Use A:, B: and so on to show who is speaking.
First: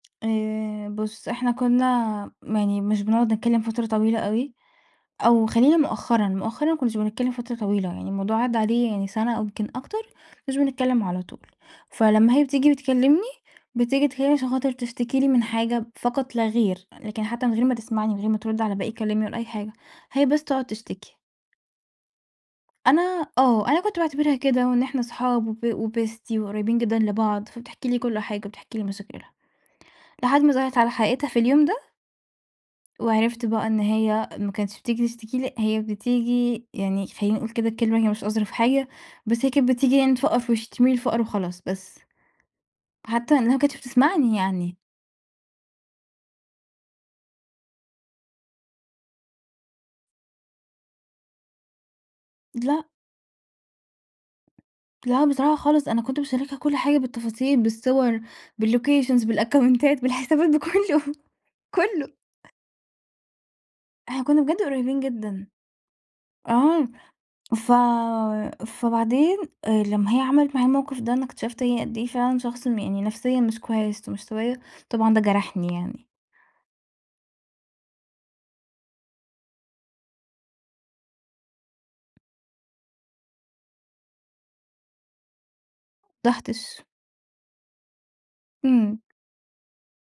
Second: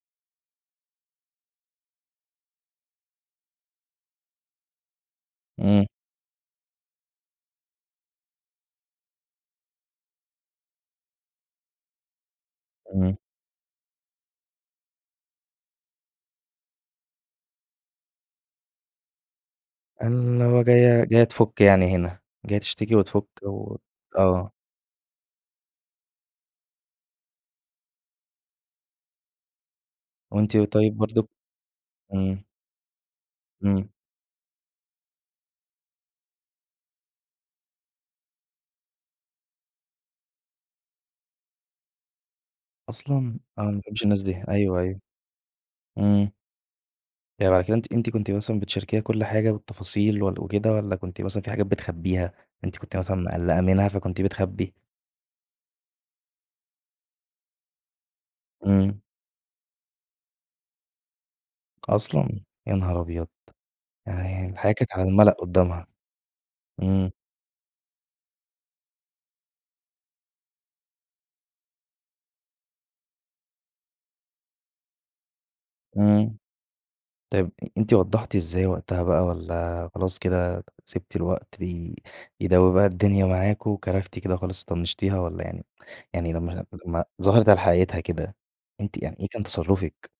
A: آآ بُص، إحنا كُنّا م يعني مش بنقعد نتكلّم فترة طويلة أوي أو خلّينا
B: إمم.
A: مؤخرًا، مؤخرًا ما كُنّاش بنتكلّم فترة طويلة، يعني الموضوع عدّى عليه يعني سَنة أو يمكن أكتر مش بنتكلّم على طول، فلمّا هي بتيجي
B: اهم.
A: بتكلّمني، بتيجي تكلّمني عشان خاطر تشتكي لي من حاجة فقط لا غير، لكن حتّى من غير ما تسمعني، من غير ما ترُد على باقي كلامي ولا أي حاجة، هي بس
B: اللي وهي
A: تقعُد
B: جاية
A: تشتكي.
B: جاية تفُك يعني هنا، جاية تشتكي وتفُك
A: أنا آه.
B: و
A: أنا كنت باعتبرها
B: آه.
A: كده وإن إحنا أصحاب وب وbestie وقريّبين جدًا لبعض، فبتحكي لي كل حاجة وبتحكي لي مشاكلها. لحد ما
B: وأنتِ
A: ظهرت على
B: طيب
A: حقيقتها
B: برضه
A: في اليوم ده.
B: إمم.
A: وعرِفت بقى إن
B: إمم.
A: هي ما كانتش بتيجي تشتكي لي، هي بتيجي يعني خلّينا نقول كده الكلمة هي مش أظرف حاجة، بس هي كانت بتيجي يعني تفقّر في وِشّي، ترمي لي الفقر وخلاص بس. حتّى
B: أصلًا!
A: إنّها ما
B: أنا ما
A: كانتش
B: باحبّش الناس
A: بتسمعني
B: دي.
A: يعني.
B: أيوه، أيوه. إمم. يعني بعد كده أنتِ أنتِ كنتِ مثلًا بتشاركيها كل حاجة بالتفاصيل وال وكده والّا كنتِ مثلًا في حاجات بتخبّيها، أنتِ
A: لأ.
B: كنتِ مثلًا مِقلَّقة منها، فكنتِ بتخبّي؟
A: لأ بصراحة خالص، أنا كنت باشاركها كل حاجة بالتفاصيل، بالصور،
B: إمم.
A: بالlocations، بالأكونتات بالحسابات بكُلّه، كُلّه.
B: أصلًا، يا نهار أبيض!
A: إحنا كُنّا
B: يعني
A: بجد
B: الحياة كانت
A: قريّبين
B: على المَلأ
A: جدًا.
B: قُدّامها.
A: آه.
B: إمم.
A: ف فبعدين آآ لمّا هي عملت معايا الموقف ده، أنا اكتشفت هي قد إيه فعلًا شخص م يعني نفسيًا مش كويس ومش طبيعية، طبعًا ده جرحني يعني.
B: إمم. طيب أ أنتِ وضّحتِ إزاي وقتها بقى والّا خلاص كده سِبتِ الوقت ي يداوي بقى الدنيا معاكم وكَرفتِ كده خالص وطنّشتيها والّا يعني يعني لمّا
A: [unintelligible]
B: لمّا ظهرِت على حقيقتها كده، أنتِ
A: إمم.
B: يعني إيه كان تصرُّفِك؟